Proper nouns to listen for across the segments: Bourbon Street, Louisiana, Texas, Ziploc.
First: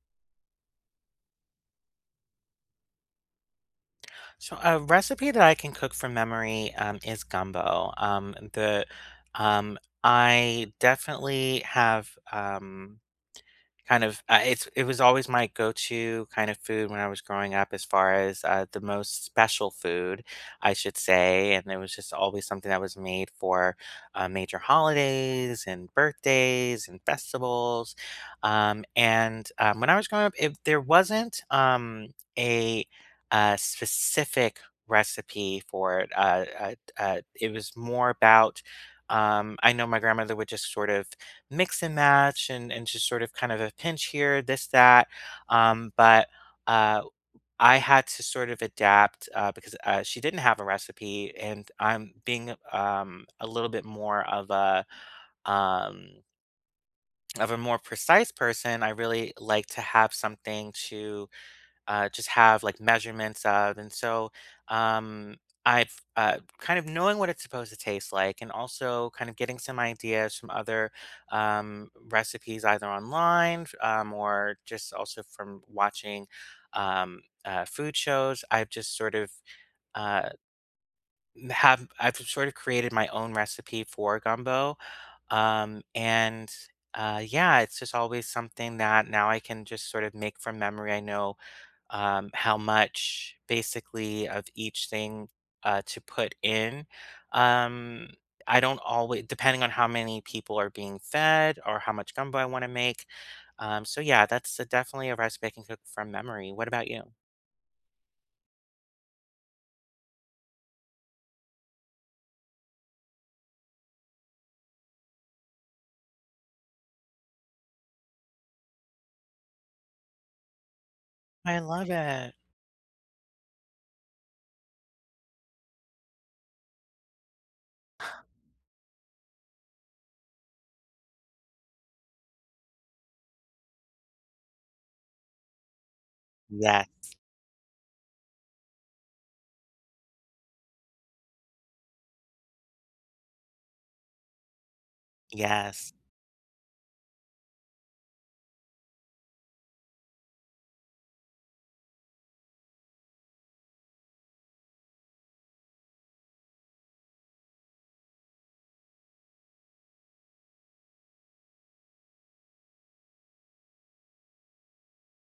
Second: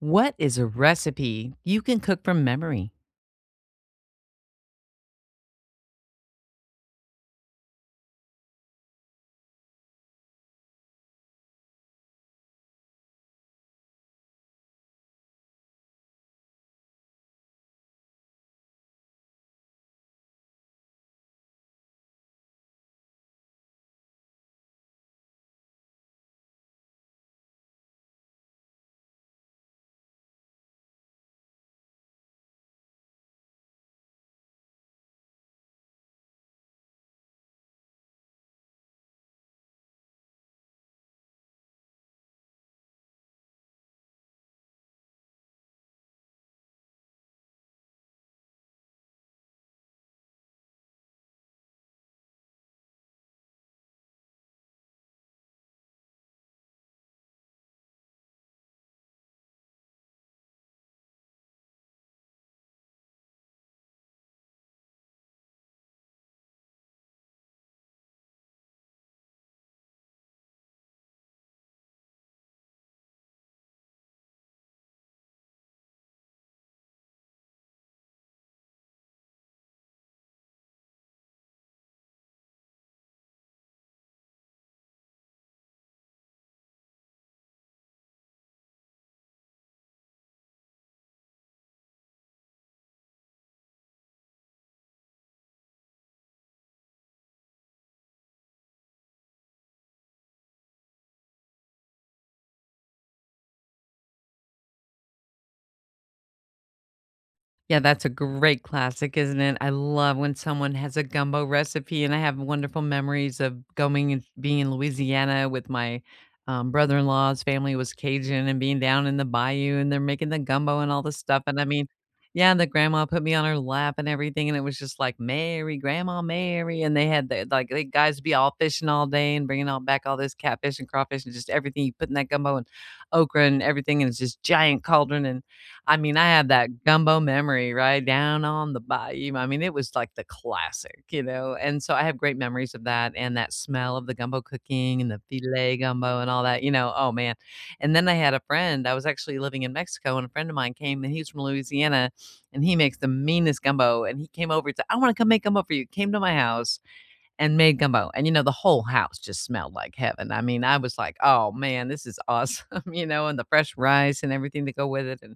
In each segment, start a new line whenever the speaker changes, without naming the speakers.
What is a recipe you can cook from memory?
So a recipe that I can cook from memory is gumbo. The um, I definitely have. Kind of, it was always my go-to kind of food when I was growing up as far as, the most special food, I should say, and it was just always something that was made for, major holidays and birthdays and festivals, and when I was growing up, it there wasn't, a specific recipe for it, it was more about, I know my grandmother would just sort of mix and match and just sort of kind of a pinch here, this, that. But uh, I had to sort of adapt because she didn't have a recipe, and I'm being a little bit more of a um, more precise person. I really like to have something to just have like measurements of. And so um, I've kind of knowing what it's supposed to taste like and also kind of getting some ideas from other recipes either online or just also from watching food shows. I've just sort of uh, have I've sort of created my own recipe for gumbo, and yeah, it's just always something that now I can just sort of make from memory. I know how much basically of each thing to put in. Um, I don't always, depending on how many people are being fed or how much gumbo I want to make. So yeah, that's a, definitely a recipe I can cook from memory. What about you?
Yeah, that's a great classic, isn't it? I love when someone has a gumbo recipe, and I have wonderful memories of going and being in Louisiana with my brother-in-law's family was Cajun, and being down in the bayou, and they're making the gumbo and all this stuff. And
I
I mean,
love it.
yeah, the grandma put me on her lap and everything, and it was just like Mary, Grandma Mary, and they had the like the guys be all fishing all day and bringing all back all this catfish and crawfish and just everything you put in that gumbo and okra and everything, and it's just giant cauldron. And I mean, I had that
Yes,
gumbo memory, right, down on the bayou. I mean, it was like the classic, you know, and so I have great memories of that and that smell of the gumbo cooking and the filet
yes.
gumbo and all that, you know. Oh, man, and then I had a friend. I was actually living in Mexico, and a friend of mine came, and he's from Louisiana, and he makes the meanest gumbo, and he came over and said, "I wanna come make gumbo for you," came to my house and made gumbo, and, you know, the whole house just smelled like heaven. I mean, I was like, "Oh, man, this is awesome," you know, and the fresh rice and everything to go with it, and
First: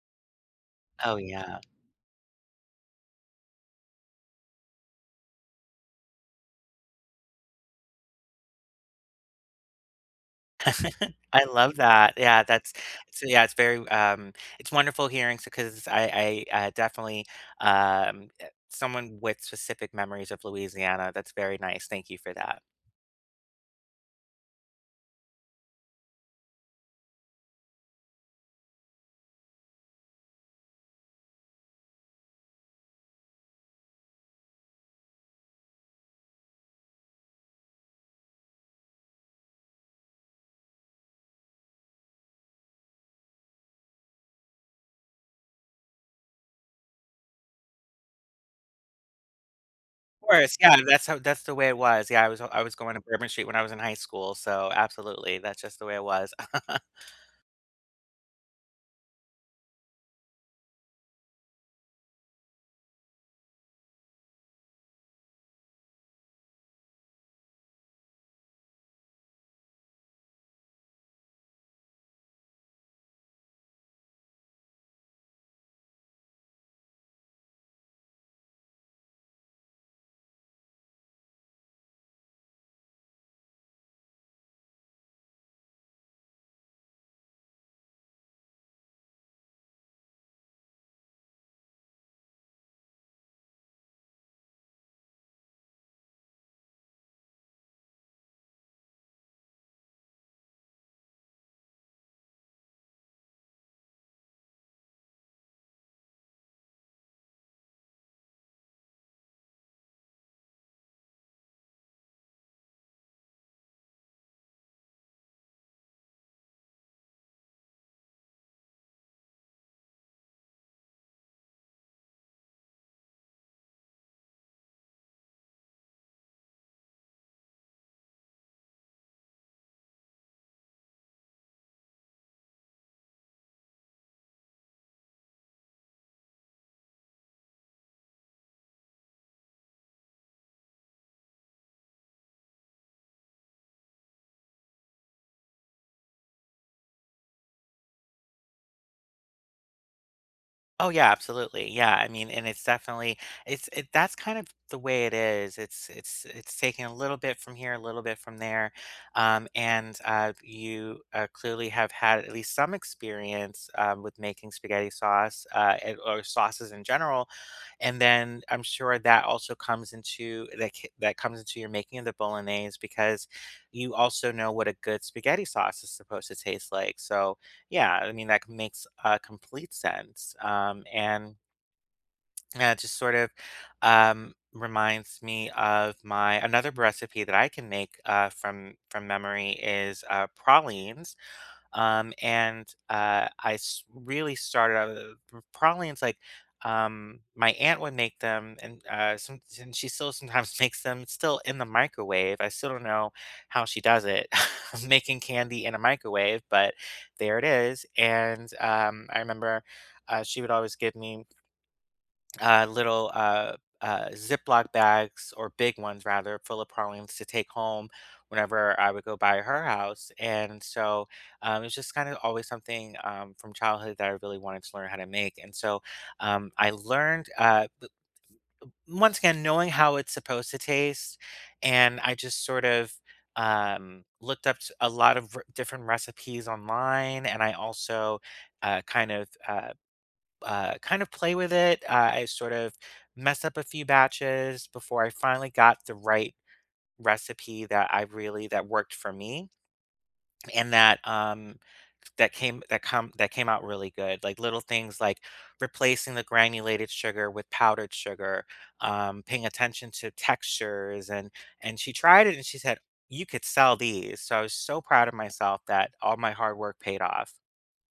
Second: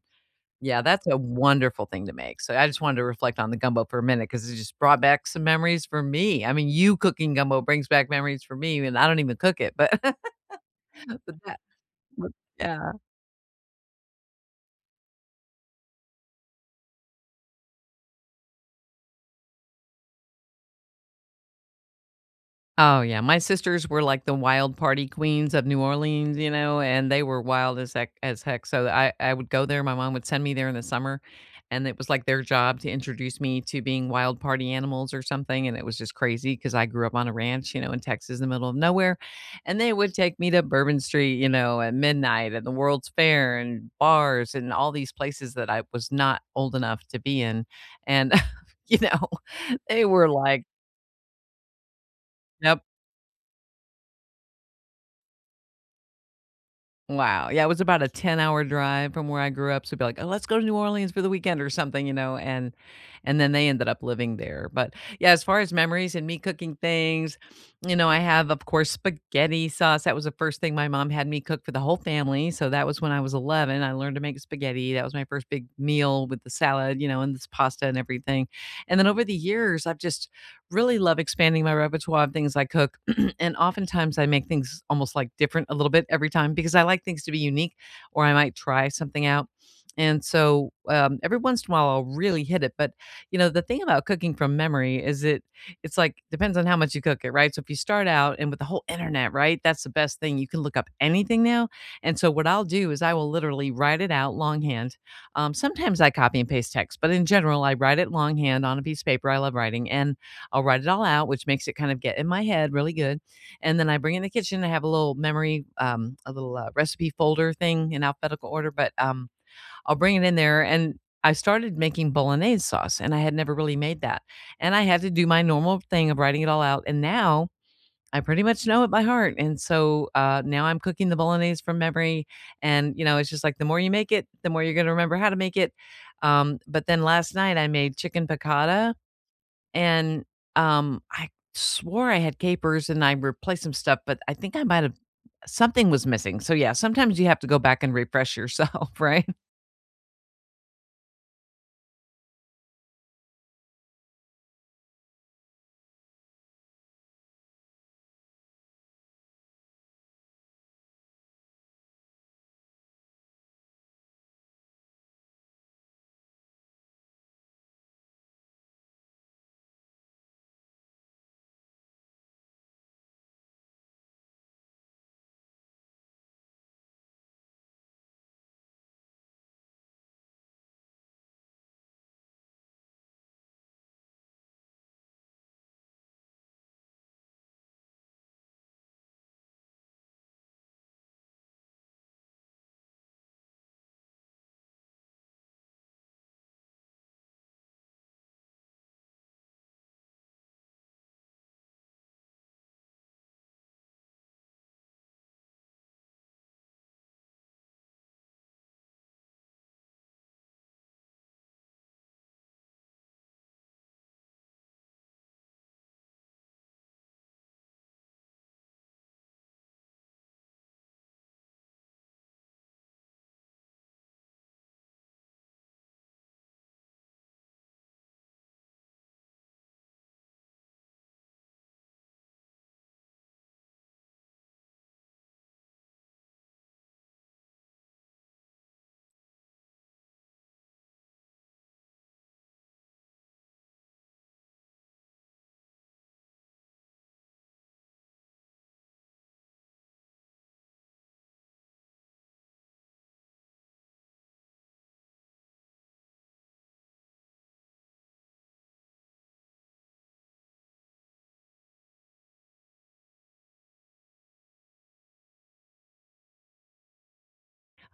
yeah, that's a
Oh yeah.
wonderful thing to make. So I just wanted to reflect on the gumbo for a minute because it just brought back some memories for me. I mean, you cooking gumbo brings back memories for me, and I don't even cook it, but but
I
that
love that.
but
Yeah, that's
yeah.
so yeah, it's very it's wonderful hearing because I definitely someone with specific memories of Louisiana. That's very nice. Thank you for that.
Oh, yeah, my sisters were like the wild party queens of New Orleans, you know, and they were wild as heck, so I would go there, my mom would send me there in the summer, and it was like their job to introduce me to being wild party animals or something, and it was just crazy because I grew up on a ranch, you know, in Texas in the middle of nowhere, and they would take me to Bourbon Street, you know, at midnight and the World's Fair and bars and all these places that I was not old enough to be in, and, you know, they were
Of course.
like,
Yeah, that's the way it was. Yeah, I was
"Yep."
going to Bourbon Street when I was in high school, so absolutely. That's just the way it was.
Wow, yeah, it was about a ten-hour drive from where I grew up, so it'd be like, "Oh, let's go to New Orleans for the weekend or something," you know, and then they ended up living there, but, yeah, as far as memories and me cooking things, you know, I have, of course, spaghetti sauce. That was the first thing my mom had me cook for the whole family, so that was when I was 11. I learned to make spaghetti. That was my first big meal with the salad, you know, and this pasta and everything, and then over the years, I've just really love expanding my repertoire of things I cook, and oftentimes I make things almost, like, different a little bit every time because I like things to be unique, or I might try something out, and so every once in a while, I'll really hit it. But, you know, the thing about cooking from memory is it's, like, depends on how much you cook it, right? So if you start out, and with the whole internet, right, that's the best thing, you can look up anything now, and so what I'll do is I will literally write it out longhand. Sometimes I copy and paste text, but in general, I write it longhand on a piece of paper. I love writing, and I'll write it all out, which makes it kind of get in my head really good, and then I bring it in the kitchen. I have a little memory, a little recipe folder thing in alphabetical order, but I'll bring it in there. And I started making bolognese sauce, and I had never really made that. And I had to do my normal thing of writing it all out. And now I pretty much know it by heart. And so now I'm cooking the bolognese from memory. And, you know, it's just like the more you make it, the more you're going to remember how to make it. But then last night I made chicken piccata, and, I swore I had capers and I replaced some stuff, but I think I might have something was missing. So yeah, sometimes you have to go back and refresh yourself, right?
Oh yeah, absolutely. Yeah, I mean, and it's definitely that's kind of the way it is. It's taking a little bit from here, a little bit from there, and you clearly have had at least some experience with making spaghetti sauce, or sauces in general, and then I'm sure that also comes into that comes into your making of the bolognese because you also know what a good spaghetti sauce is supposed to taste like. So yeah, I mean, that makes complete sense. And yeah, it just sort of reminds me of my another recipe that I can make from memory is pralines. And I really started out with- probably it's like my aunt would make them, and she still sometimes makes them still in the microwave. I still don't know how she does it, making candy in a microwave, but there it is. And I remember she would always give me little Ziploc bags or big ones rather, full of pralines to take home whenever I would go by her house. And so it's just kind of always something from childhood that I really wanted to learn how to make. And so I learned, once again, knowing how it's supposed to taste. And I just sort of looked up a lot of different recipes online. And I also uh, kind of uh, kind of play with it. I sort of messed up a few batches before I finally got the right recipe that I really that worked for me and that came out really good. Like little things like replacing the granulated sugar with powdered sugar, paying attention to textures, and she tried it and she said you could sell these. So I was so proud of myself that all my hard work paid off.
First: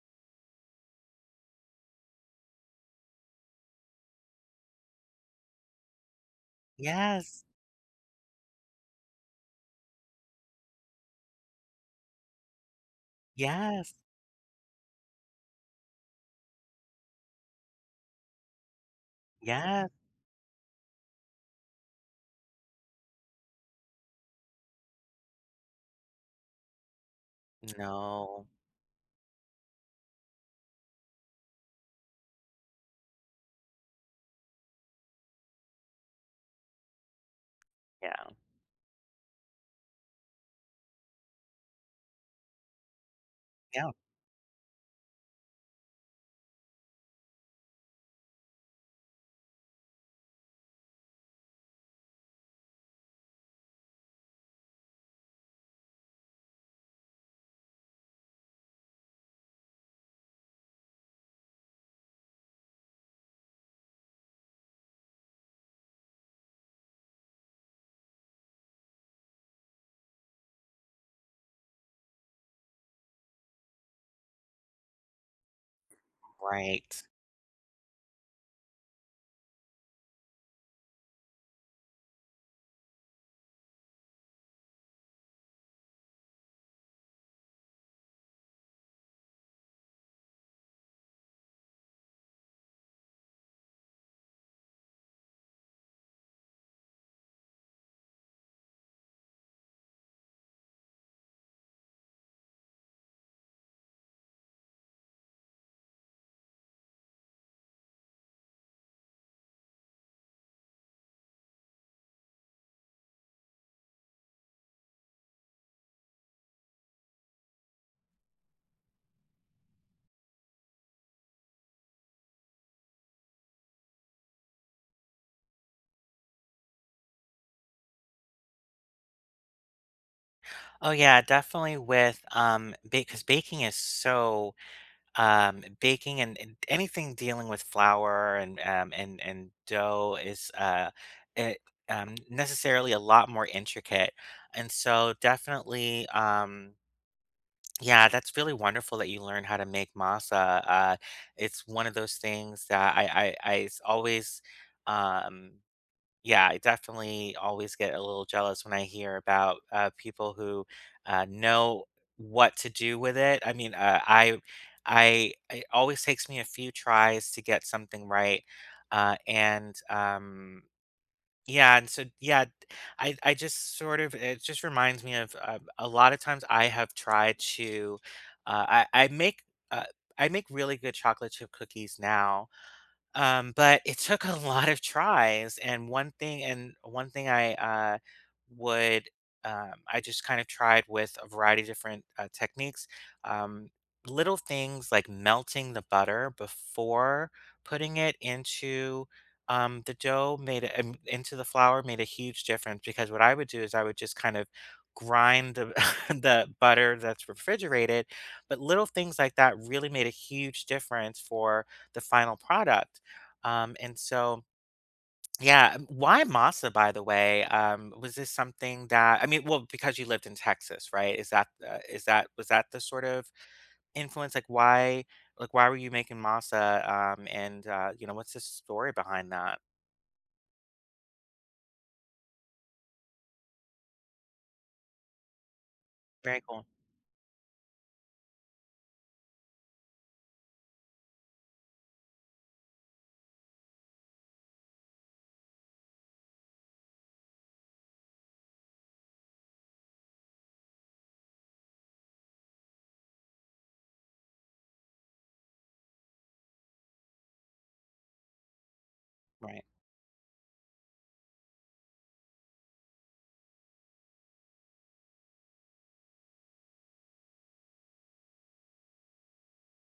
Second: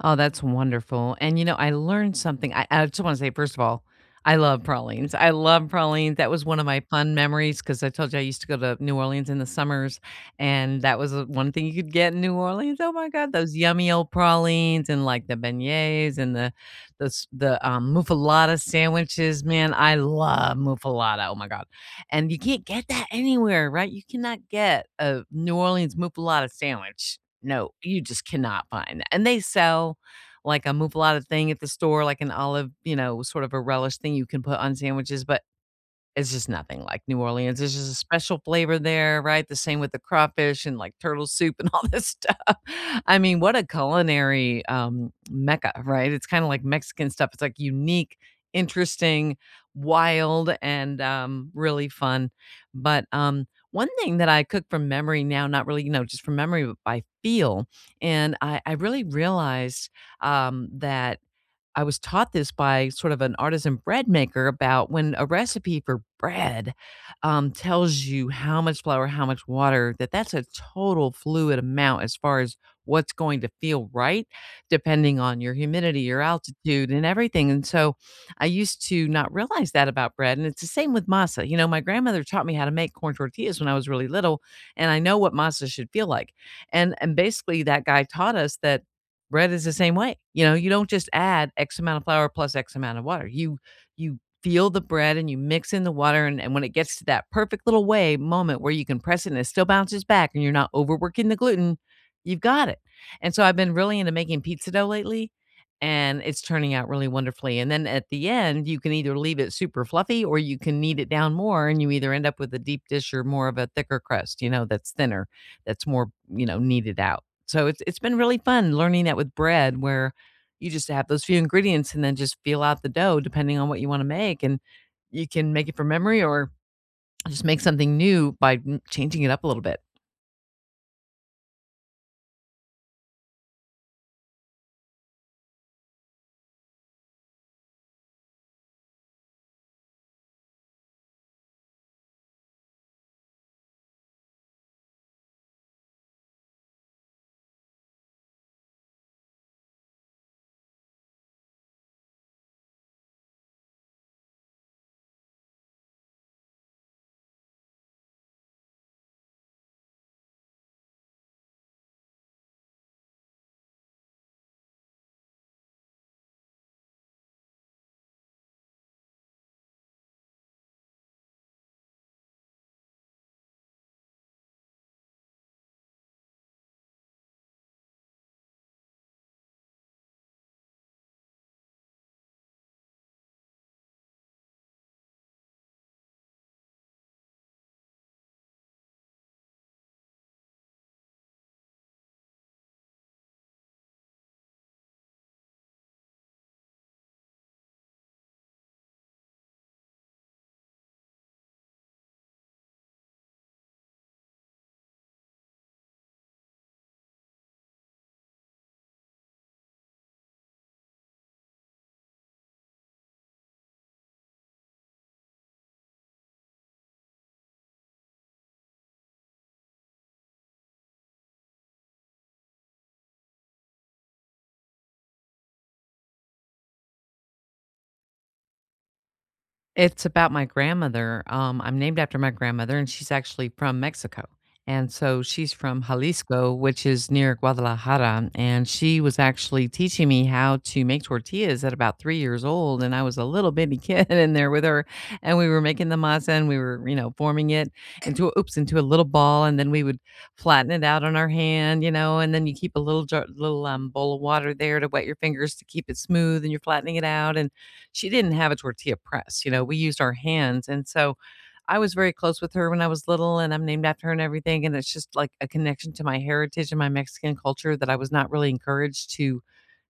Oh, that's wonderful. And you know, I learned something. I just want to say, first of all, I love pralines. I love pralines. That was one of my fun
Yes.
memories because I told you I used to go to New Orleans in the summers, and that was the one thing you could get in New Orleans. Oh my God, those yummy
Yes.
old pralines and like the beignets and the muffaletta sandwiches. Man,
Yes.
I love muffaletta. Oh my God, and you can't get that anywhere, right? You cannot get a New Orleans muffaletta sandwich. No, you just
No.
cannot find that, and they sell, like, a muffaletta thing at the store, like an olive, you know, sort of a relish thing you can put on sandwiches, but it's just nothing like New Orleans. There's just a
Yeah,
special flavor there, right? The same with the crawfish and like turtle soup and all this stuff. I mean, what a
yeah,
culinary mecca, right? It's kind of like Mexican stuff. It's like unique, interesting, wild, and really fun. But one thing that I cook from memory now, not really, you know, just from memory, but I feel, and I really realized that I was taught this by sort of an artisan bread maker about when a recipe for bread, tells you how much flour, how much water, that that's a total fluid amount as far as what's going to feel right depending on your humidity, your altitude,
right.
and everything, and so I used to not realize that about bread, and it's the same with masa. You know, my grandmother taught me how to make corn tortillas when I was really little, and I know what masa should feel like, and basically that guy taught us that bread is the same way. You know, you don't just add X amount of flour plus X amount of water. You feel the bread and you mix in the water and when it gets to that perfect little way moment where you can press it and it still bounces back and you're not overworking the gluten, you've got it. And so I've been really into making pizza dough lately, and it's turning out really wonderfully. And then at the end, you can either leave it super fluffy or you can knead it down more and you either end up with a deep dish or more of a thicker crust, you know, that's thinner, that's more, you know, kneaded out. So it's been really fun learning that with bread where you just have those few ingredients and then just feel out the dough depending on what you wanna make, and you can make it from memory or just make something new by m changing it up a little bit.
Oh yeah, definitely with because baking is so baking, and anything dealing with flour and dough is it necessarily a lot more intricate. And so definitely yeah, that's really wonderful that you learn how to make masa. It's one of those things that always um yeah, I definitely always get a little jealous when I hear about people who know what to do with it. I mean, it always takes me a few tries to get something right, and yeah, and so yeah, I just sort of it just reminds me of a lot of times I have tried to, I make. Uh, I make really good chocolate chip cookies now, but it took a lot of tries, and one thing I, would, I just kind of tried with a variety of different, techniques. Um, Little things like melting the butter before putting it into, the dough made a into the flour made a huge difference because what I would do is I would just kind of grind the the butter that's refrigerated, but little things like that really made a huge difference for the final product. Um, and so, yeah, why Masa, by the way? Was this something that I mean, well, because you lived in Texas, right? Is that was that the sort of influence? Like, why were you making Masa? And You know, what's the story behind that?
It's about my grandmother. I'm named after my grandmother, and she's actually from Mexico. And so she's from
Very
Jalisco,
cool.
which is near Guadalajara. And she was actually teaching me how to make tortillas at about 3 years old. And I was a little bitty kid in there with her. And we were making the masa and we were, you know, forming it into a, oops, into a little ball. And then we would flatten it out on our hand, you know, and then you keep a little jar, little bowl of water there to wet your fingers to keep it smooth and you're flattening it out. And she didn't have a tortilla press, you know,
Right.
we used our hands, and so I was very close with her when I was little, and I'm named after her and everything, and it's just, like, a connection to my heritage and my Mexican culture that I was not really encouraged to,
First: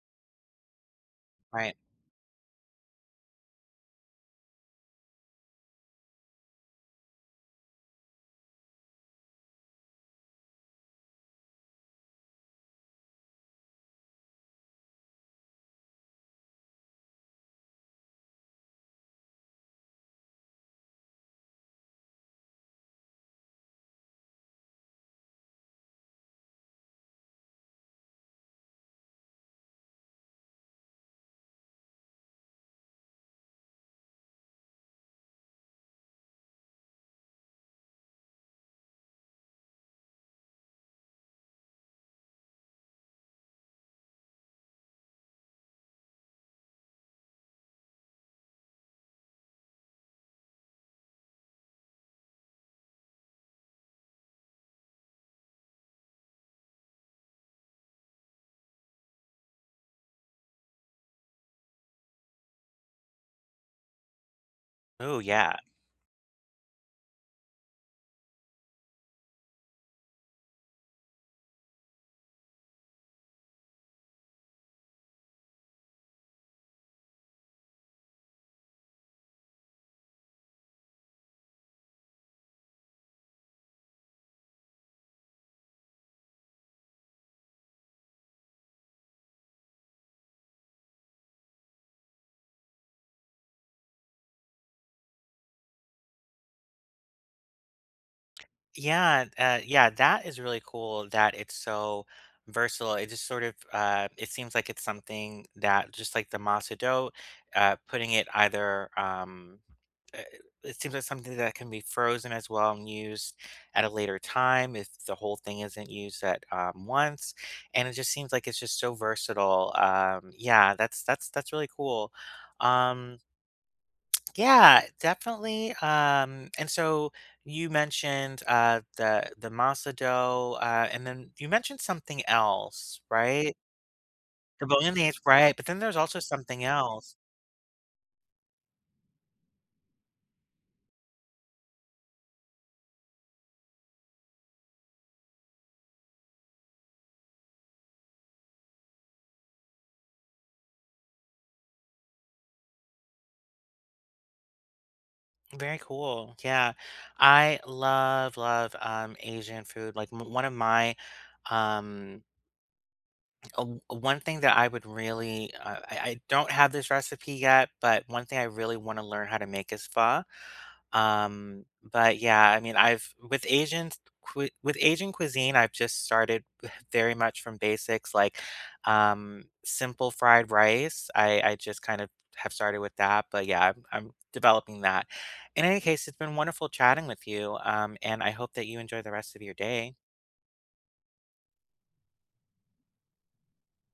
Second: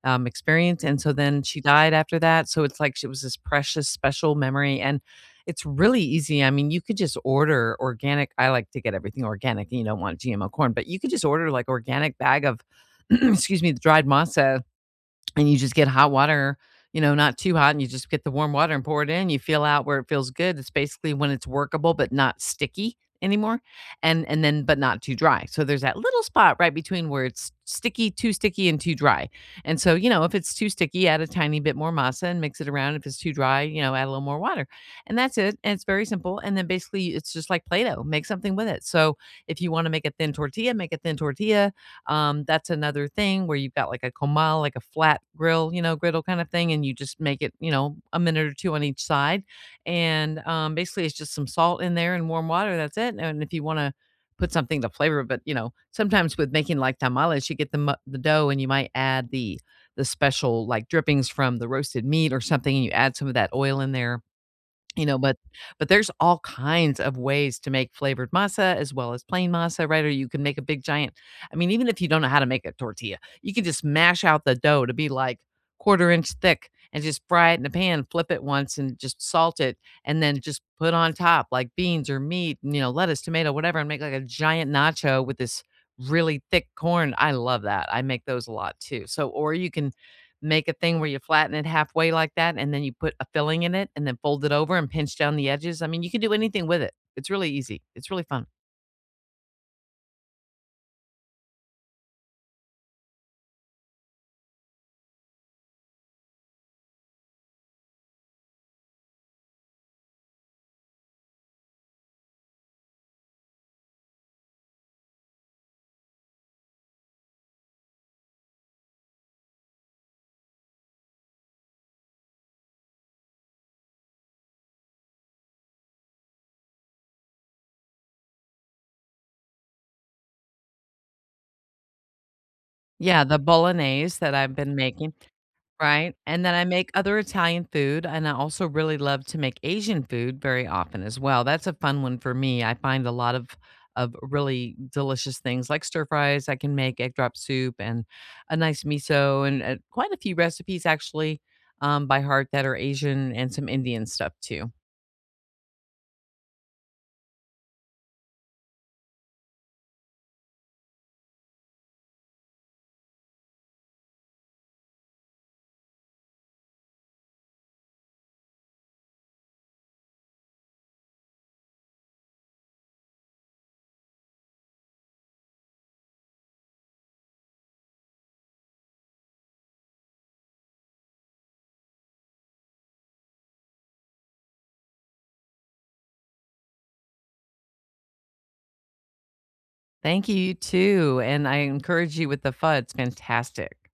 experience, and so then she
Right.
died after that, so it's like she was this precious, special memory, and it's really easy. I mean, you could just order organic. I like to get everything organic, and you don't want GMO corn, but you could just order, like, organic bag of excuse me, the dried masa, and you just get hot water, you know, not too hot, and you just get the warm water and pour it in. You feel out where it feels good. It's basically when it's workable but not sticky anymore, and then but not too dry. So there's that little spot right between where it's sticky, too sticky, and too dry. And so, you know, if it's too sticky, add a tiny bit more masa and mix it around. If it's too dry, you know, add a little more water, and that's it. And it's very simple. And then basically, it's just like Play-Doh. Make something with it. So if you want to make a thin tortilla, make a thin tortilla. That's another thing where you've got like a comal, like a flat grill, you know, griddle kind of thing, and you just make it, you know, a minute or two on each side. And basically, it's just some salt in there and warm water. That's it. And if you want to put something to flavor it, but you know, sometimes with making like tamales, you get the dough and you might add the special like drippings from the roasted meat or something, and you add some of that oil in there you know,
Oh yeah.
but there's all kinds of ways to make flavored masa as well as plain masa, right? Or you can make a big giant. I mean, even if you don't know how to make a tortilla, you can just mash out the dough to be like quarter inch thick and just fry it in a pan, flip it once and just salt it and then just put on top like beans or meat, you know, lettuce, tomato, whatever, and make like a giant nacho with this really thick corn. I love that. I make those a lot too. So or you can make a thing where you flatten it halfway like that, and then you put a filling in it, and then fold it over and pinch down the edges. I mean, you can do anything with it. It's really easy. It's really fun.
Yeah, yeah, that is really cool that it's so versatile. It just sort of it seems like it's something that just like the masa dough, putting it either uh, it seems like something that can be frozen as well and used at a later time if the whole thing isn't used at once. And it just seems like it's just so versatile. Yeah, that's really cool. Um, yeah, definitely. And so you mentioned the the masa dough, and then you mentioned something else,
Yeah, the
right?
bolognese that I've
The
been making,
bolognese, right? But then there's
right?
also
And then I
something
make
else.
other Italian food, and I also really love to make Asian food very often as well. That's a fun one for me. I find a lot of really delicious things like stir fries. I can make egg drop soup and a nice miso, and quite a few recipes actually by heart that are Asian and some Indian stuff too.
Very cool. Yeah, I love Asian food. Like m One of my um, one thing that I would really I don't have this recipe yet, but one thing I really want to learn how to make is pho. Um, but yeah, I mean, I've with with Asian cuisine, I've just started very much from basics, like simple fried rice. I just kind of have started with that, but yeah, I'm developing that. In any case, it's been wonderful chatting with you, and I hope that you enjoy the rest of your day.
Thank you, you too, and I encourage you with the fud. It's fantastic.